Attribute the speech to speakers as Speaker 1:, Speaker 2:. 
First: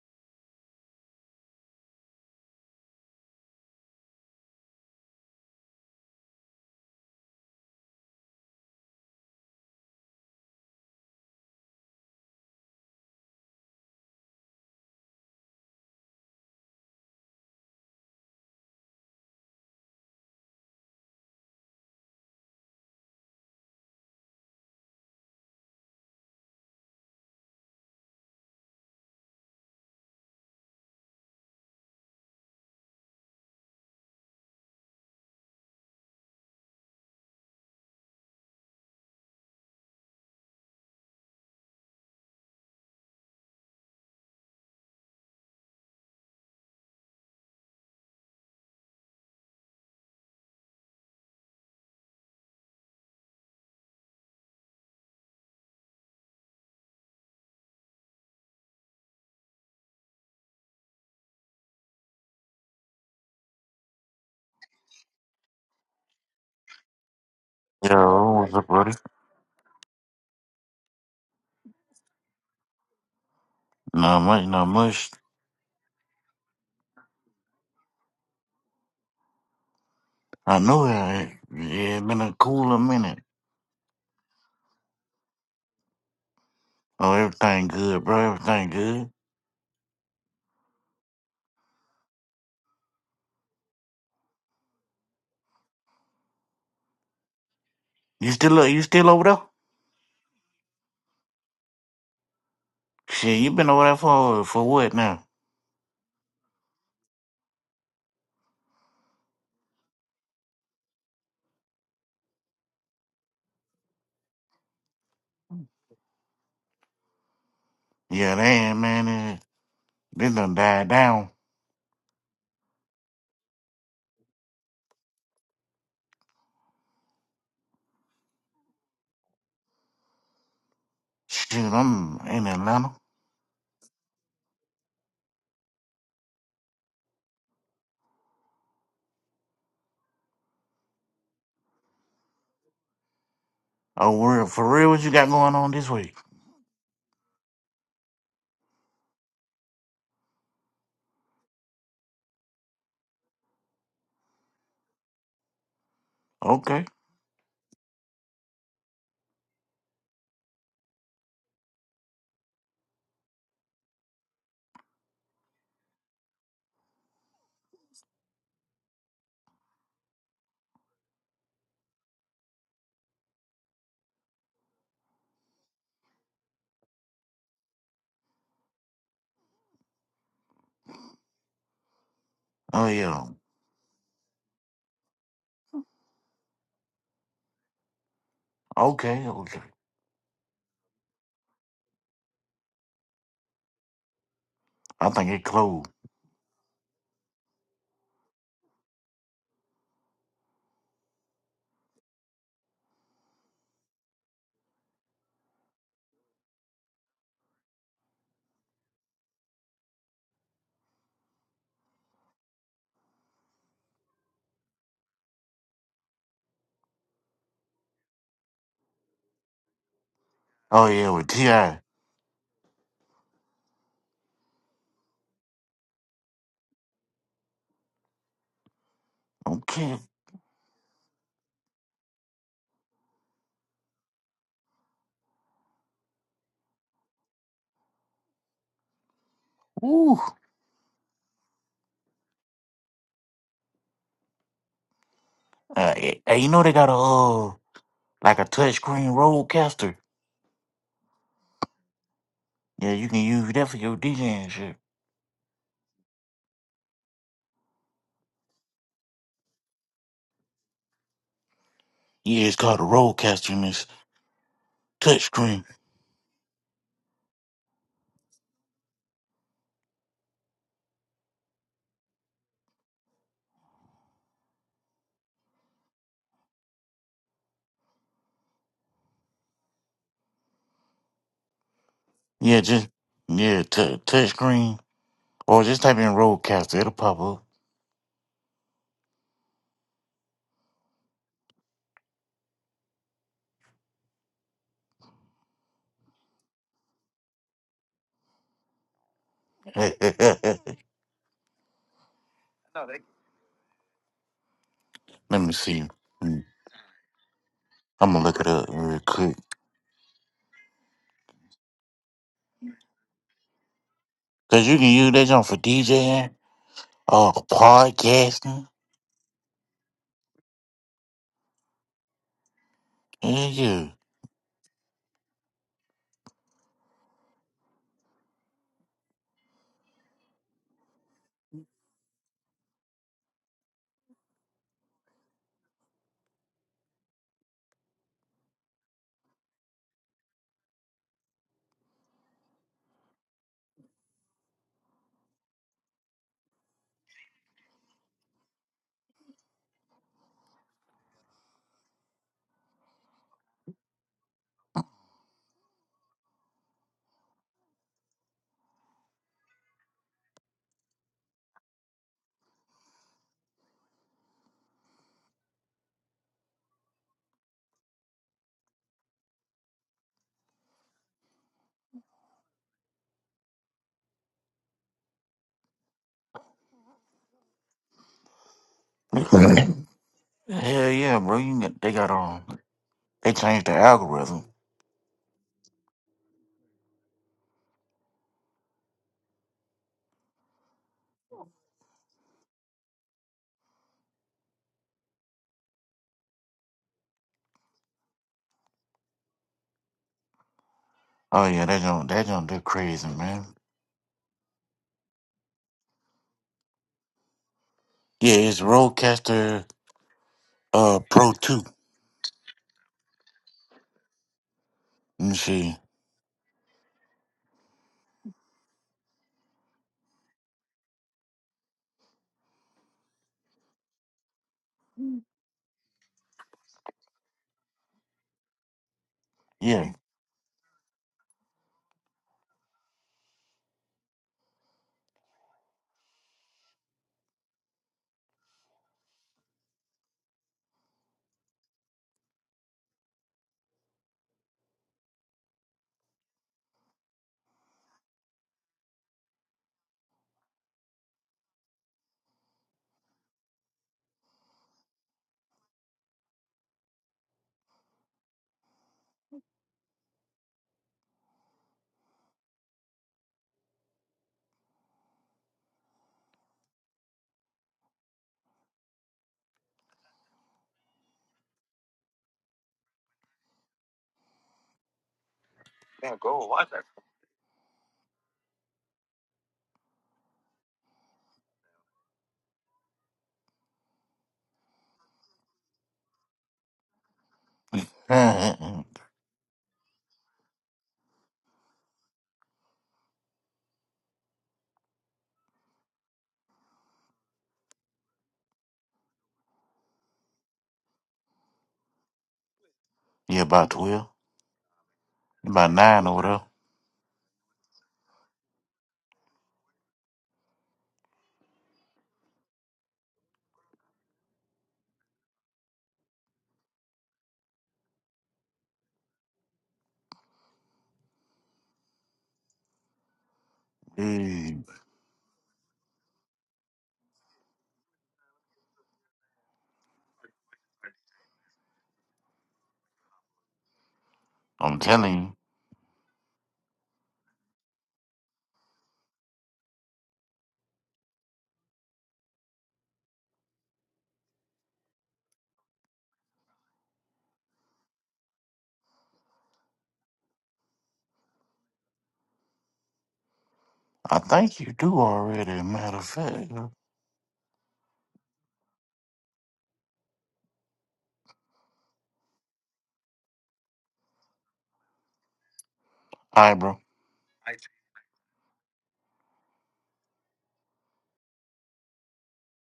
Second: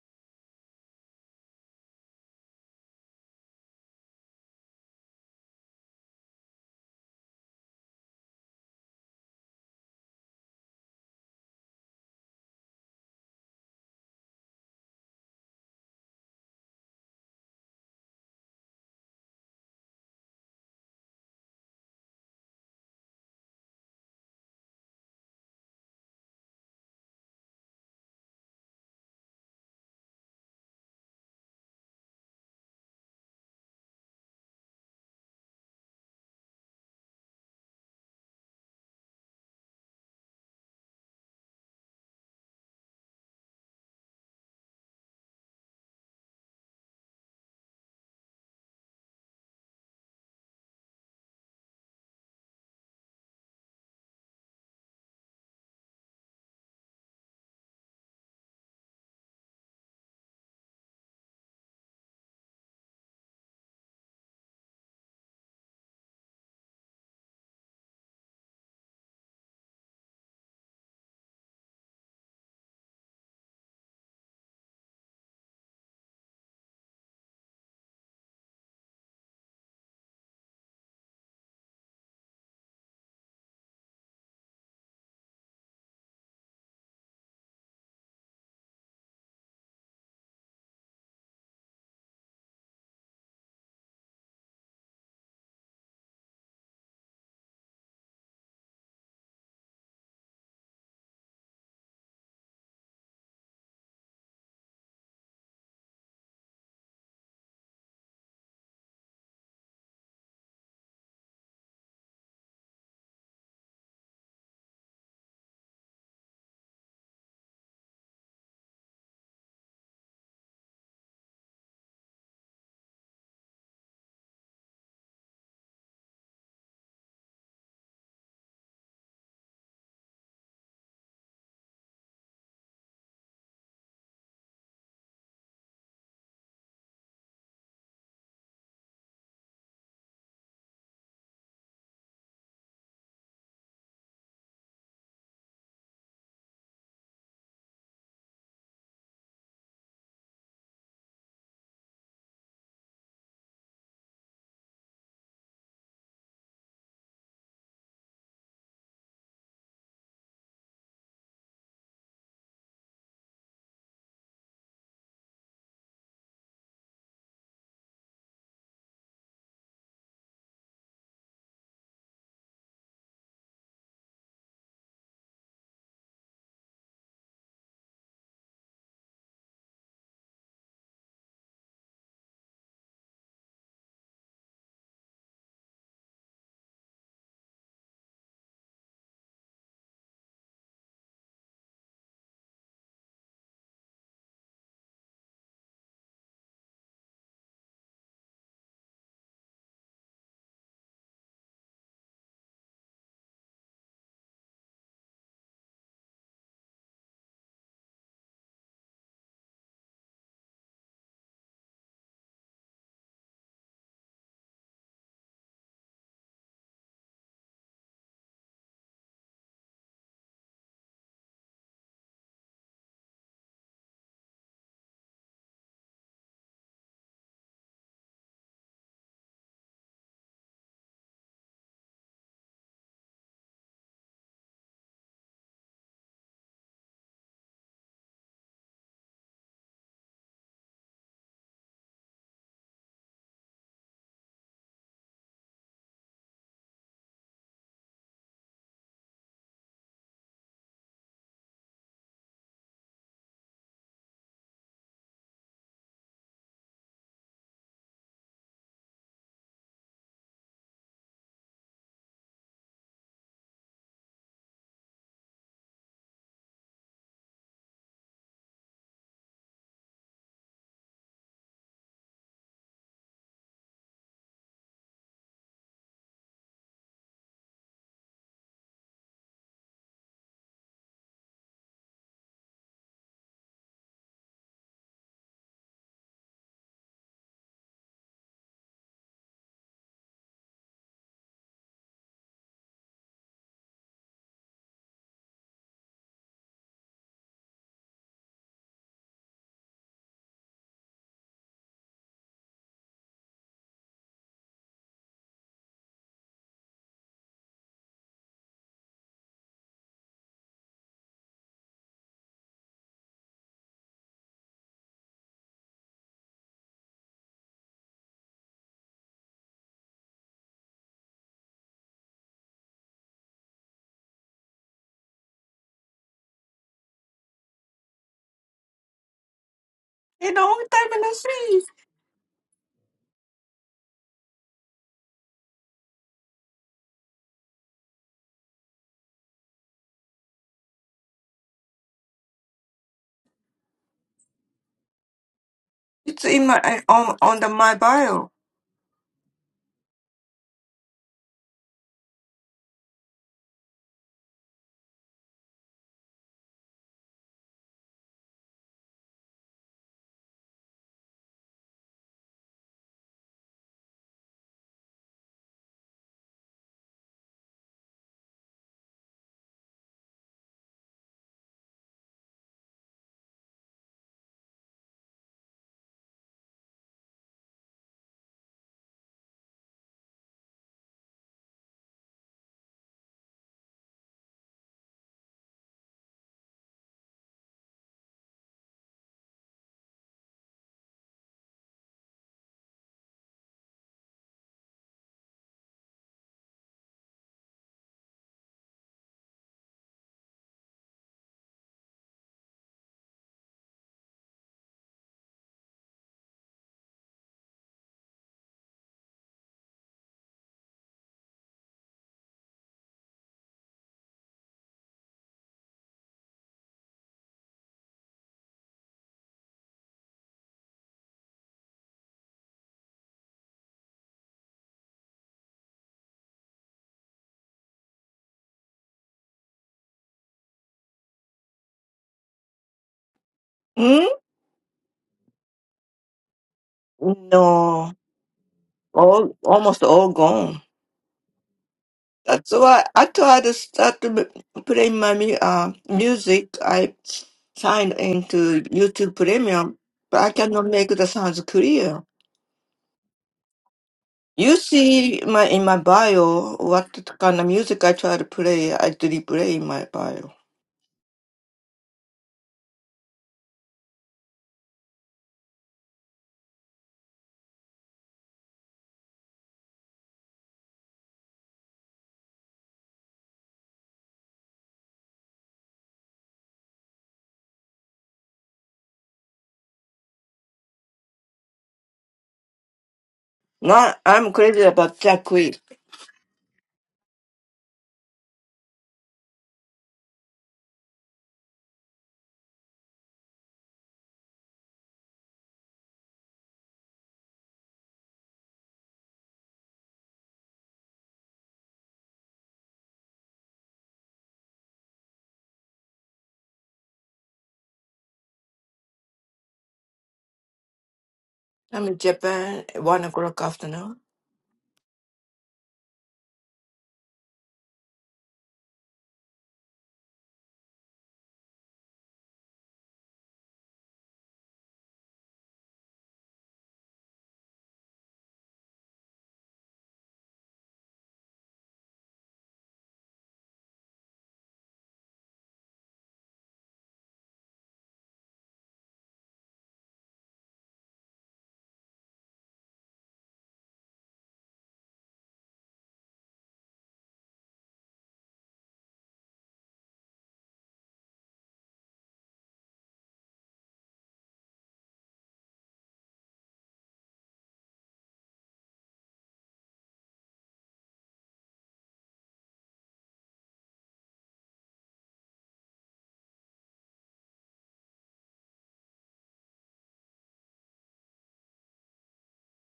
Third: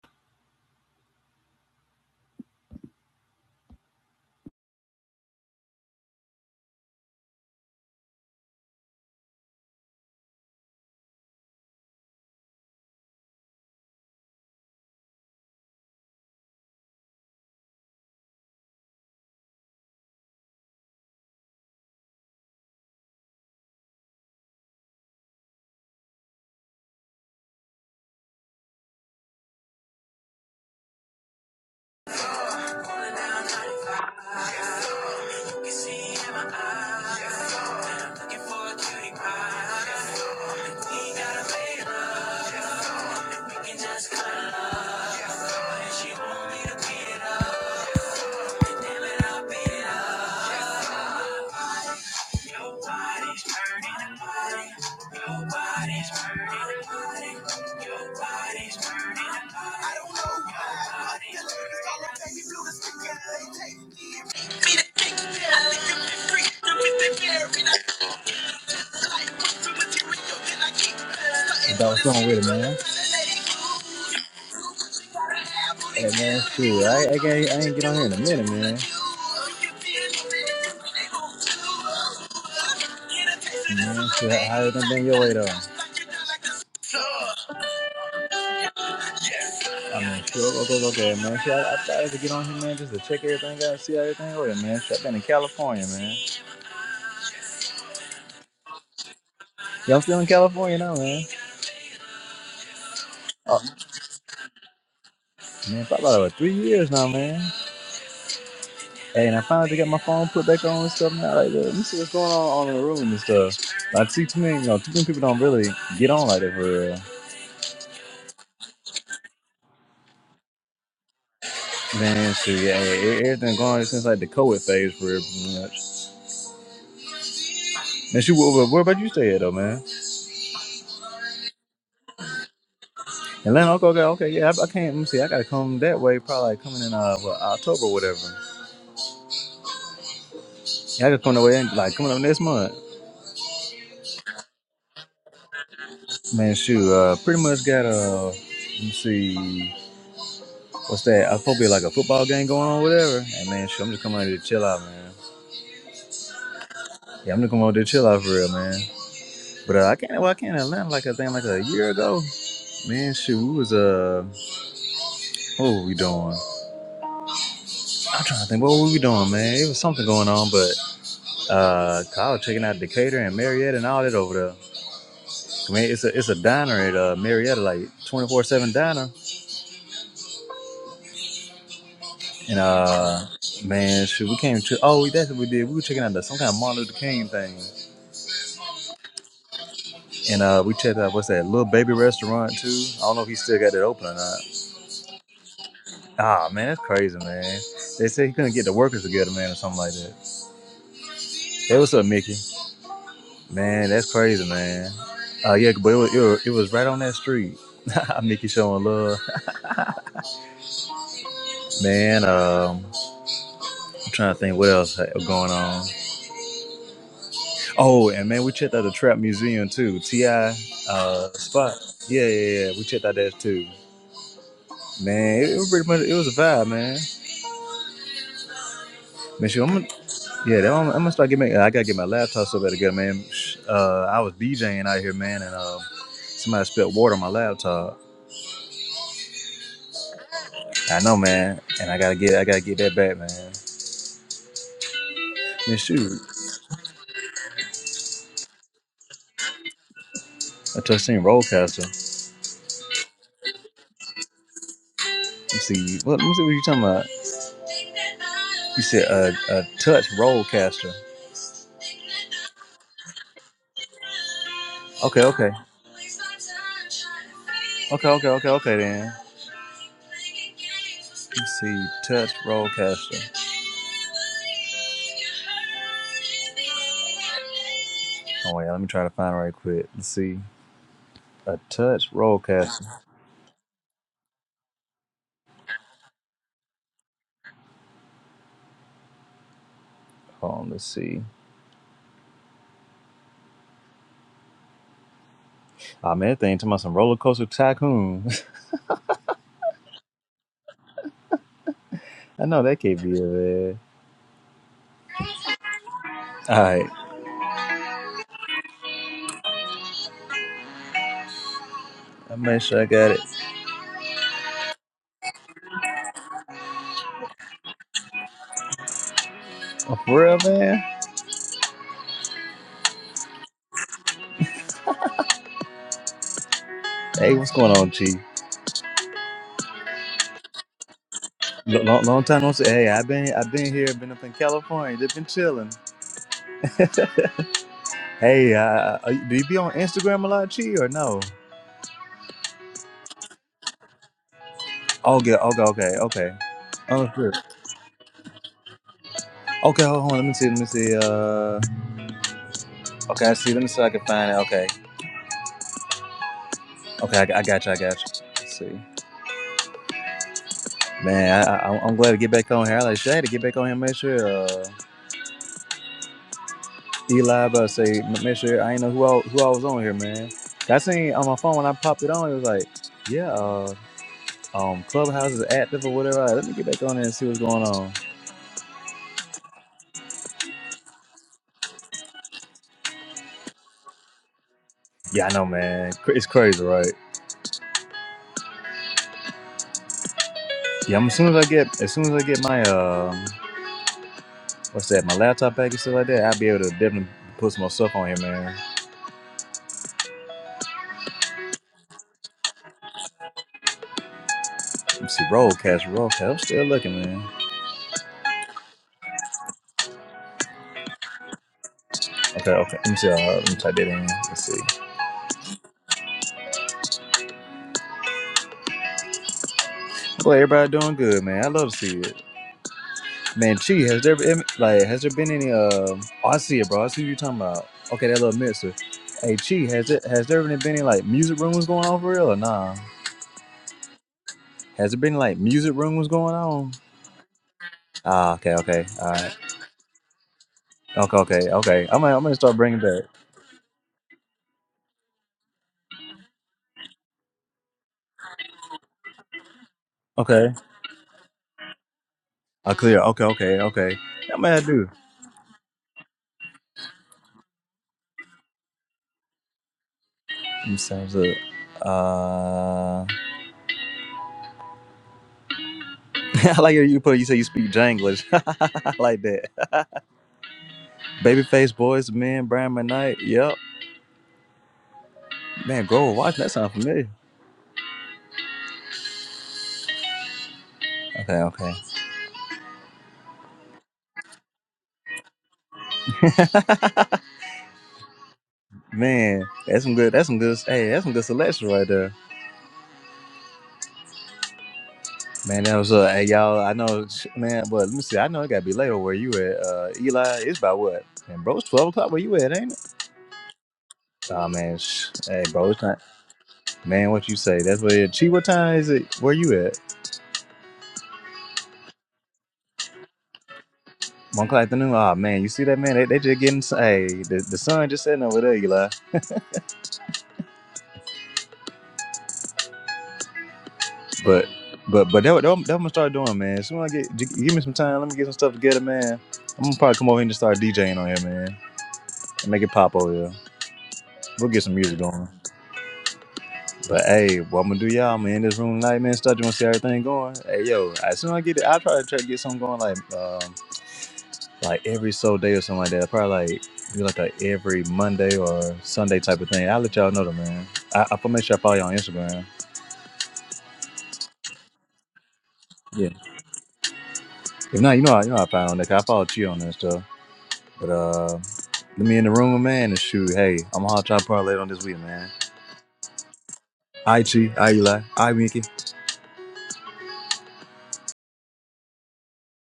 Speaker 1: that like,
Speaker 2: Yo, what's up, buddy?
Speaker 1: like, was wrong with it, man.
Speaker 2: Not much, not much.
Speaker 1: Hey man, shoot, I, I can't, I ain't get on here in a minute, man.
Speaker 2: I know it. Yeah, it's been a cooler minute.
Speaker 1: Man, shit, how how everything been your way though?
Speaker 2: Oh, everything good, bro. Everything good.
Speaker 1: I mean, look, look, look, look at man. See, I, I tried to get on here, man, just to check everything out, see how everything working, man. Shit, I've been in California, man.
Speaker 2: You still you still over there?
Speaker 1: Y'all still in California now, man?
Speaker 2: Shit, you
Speaker 1: Oh,
Speaker 2: been over there for for what now?
Speaker 1: man, probably about over three years now, man. Hey, and I finally got my phone put back on and stuff now. Like, look, let me see what's going on on in the room and stuff. I see too many, you know, too many people don't really get on like that for real.
Speaker 2: Yeah, damn, man. eh, This done died down.
Speaker 1: Man, shoot, yeah, yeah, everything going since like the COVID phase for real, pretty much. Man, shoot, where, where where about you stay at, though, man?
Speaker 2: Shit, I'm in Atlanta.
Speaker 1: Atlanta, okay, okay, okay. Yeah, I, I can't. Let me see. I gotta come that way. Probably like coming in uh what, October or whatever. Yeah, I gotta come that way. in, Like coming up next month.
Speaker 2: Oh, word, for real, what you got going on this week?
Speaker 1: Man, shoot. Uh, pretty much got a. let me see. What's that? I probably like a football game going on, or whatever. And man, shoot, I'm just coming out here to chill out, man.
Speaker 2: Okay.
Speaker 1: Yeah, I'm just coming out there to chill out for real, man. But uh, I can't. Well, I can't in Atlanta like I think like a year ago. Man, shoot, we was uh, what were we doing? I'm trying to think. What were we doing, man? It was something going on, but uh, 'cause I was checking out Decatur and Marietta and all that over there. Man, it's a it's a diner at uh, Marietta, like twenty four seven diner. And
Speaker 2: Oh, yeah.
Speaker 1: uh, man, shoot, we came to oh that's what we did. We were checking out the, some kind of Martin Luther King thing,
Speaker 2: Okay, okay.
Speaker 1: and uh, we checked out what's that little baby restaurant too. I don't know if he still got it open or not.
Speaker 2: I think it closed.
Speaker 1: Ah man, that's crazy, man. They said he couldn't get the workers together, man, or something like that. Hey, what's up, Mickey? Man, that's crazy, man. Uh, yeah, but it was, it was it was right on that street. Mickey showing love, man. Um, I'm trying to think what else was going on. Oh, and man, we checked out the Trap Museum too. Ti uh,
Speaker 2: Oh, yeah, with
Speaker 1: spot.
Speaker 2: T.I.
Speaker 1: Yeah, yeah, yeah. We checked out that too. Man, it, it was pretty much it was a vibe, man. Man, shoot, I'm gonna,
Speaker 2: Okay.
Speaker 1: yeah, that, I'm, I'm gonna start getting. My, I gotta get my laptop so better, good, man. Sh- Uh, I was DJing out here, man, and um, somebody spilled water on my laptop.
Speaker 2: Ooh.
Speaker 1: I know, man, and I gotta get, I gotta get that back, man. Man,
Speaker 2: Uh, eh,
Speaker 1: shoot,
Speaker 2: eh, you know they got a, uh, like a touchscreen roadcaster.
Speaker 1: I just seen Rollcaster.
Speaker 2: Yeah, you can use that for your DJing shit.
Speaker 1: Let's see, what, let me see what you talking about. You said a, a touch Rollcaster.
Speaker 2: Yeah, it's called a roadcaster, and it's
Speaker 1: Okay, okay.
Speaker 2: touchscreen.
Speaker 1: Okay, okay, okay, okay then. Let's see, touch roadcaster. Oh wait, let me try to find it right quick. Let's see. A touch
Speaker 2: Yeah,
Speaker 1: roadcaster.
Speaker 2: just yeah, t- touchscreen or just type in roadcaster, it'll pop up.
Speaker 1: Hold on, let's see. Ah man, that thing talking about some roller coaster tycoon. I know that can't be it, man. All
Speaker 2: Let me see. Mm,
Speaker 1: right.
Speaker 2: I'm gonna look it up real quick
Speaker 1: I make sure I got it.
Speaker 2: because you can use that junk for DJing or podcasting.
Speaker 1: Oh, for real, man.
Speaker 2: Yeah,
Speaker 1: Hey, what's going on, G?
Speaker 3: Ain't the only thing in that seed.
Speaker 1: Long, long, long time no see. Hey, I've been I've been here, been up in California, just been chilling. Hey, uh, are you- do you be on Instagram a lot, G, or no? Okay, okay, okay, okay. Oh, good. Okay, hold on. Let me see. Let me see. Uh, okay, I see. Let me see. if I can find it. Okay, okay. I, I got you. I got you. Let's see. Man, I, I, I'm glad to get back on here. I like shit, I had to get back on here. and Make sure uh, Eli, bro, say make sure I ain't know who I, who I was on here, man. I seen on my phone when I popped it on, it was like, yeah, uh, um, Clubhouse is active or whatever. Like, Let me get back on there and see what's going on.
Speaker 2: yeah. Hell yeah, bro! You can, they got um, they changed the algorithm.
Speaker 1: Yeah, I know, man. Cra- It's crazy, right? Yeah, I'm, as soon as I get, as soon as I get my um, what's that, my laptop back and stuff like that, I'll be able to definitely put some more stuff on here, man.
Speaker 2: Oh yeah, that junk, that junk, they're crazy, man.
Speaker 1: Let me see, roll cash, roll cash. I'm still looking, man.
Speaker 2: Yeah, it's Rodecaster uh Pro Two.
Speaker 1: Okay, okay. Let me see. Uh, let me type that in. Let's see.
Speaker 2: Let me see.
Speaker 1: Well, everybody doing good, man. I love to see it, man. Chi, has there been like has there been any? Um, oh, I see it, bro. I see what you're talking about. Okay, that little mixer. Hey, Chi, has
Speaker 2: Yeah.
Speaker 1: it has there been any like music rooms going on for real or nah? Has there been like music rooms going on?
Speaker 3: No,
Speaker 1: Ah, okay, okay, all right,
Speaker 3: all almost all gone.
Speaker 1: okay, okay, okay. I'm gonna, I'm gonna
Speaker 3: That's
Speaker 1: start bringing
Speaker 3: why
Speaker 1: back.
Speaker 3: I try to start to m- play my mu- uh, music. I signed into YouTube Premium, but I
Speaker 1: Okay,
Speaker 3: cannot make the sounds clear.
Speaker 1: I clear. Okay, okay, okay. That man
Speaker 3: You
Speaker 1: I do.
Speaker 3: see my in my bio what kind of music I try to play. I do play in my bio.
Speaker 1: You sounds up. Uh, I like how you put. You say you speak Janglish. I like that. Babyface boys, man, Brian McKnight. Yep. Man, Grover Watch, that sounds familiar. Okay, okay.
Speaker 3: No, I'm crazy about Jack Queen.
Speaker 2: Uh,
Speaker 1: Man, that's some good. That's some good. Hey, that's some good selection right there. Man, that was uh, hey y'all. I know, sh- man. But let me see. I know it got to be later where you at. Uh, Eli, it's about what? And bro, it's twelve o'clock where you at, ain't it?
Speaker 2: yeah, about twelve.
Speaker 1: Oh man, sh- hey bro,
Speaker 2: About
Speaker 1: it's not.
Speaker 2: nine over
Speaker 1: Man, what you say? That's where. Chi, what time is it? Where you at?
Speaker 3: I'm in Japan at one o'clock afternoon.
Speaker 1: One o'clock afternoon. Oh man, you see that man? They, they just getting. Hey, the, the sun just setting over there, Eli.
Speaker 2: there.
Speaker 1: But
Speaker 2: Mm.
Speaker 1: but but that what that what I'm gonna start doing, man. Soon as I get gi- give me some time, let me get some stuff together, man. I'm gonna probably come over here and just start DJing on here, man. And make it pop over here. We'll get some
Speaker 2: I'm
Speaker 1: music
Speaker 2: telling
Speaker 1: going.
Speaker 2: you.
Speaker 1: But hey, what I'm gonna do, y'all, man, in this room tonight, man, start doing see everything going. Hey yo, as soon as I get it, I'll try to try to get something going like um like every so day or something like that. Probably like do like a every Monday or Sunday type of thing. I'll let y'all know though, man. I I'll make sure I follow you on Instagram.
Speaker 2: I think you do already, matter of
Speaker 1: Yeah.
Speaker 2: fact. All
Speaker 1: If not, you know how you know how I find on there 'cause I follow Chi on that stuff. But uh, let me in the room, man, and shoot. Hey, I'm gonna holler at y'all probably later on this week, man.
Speaker 2: right, bro.
Speaker 1: Aichi, Chi, I I Mickey.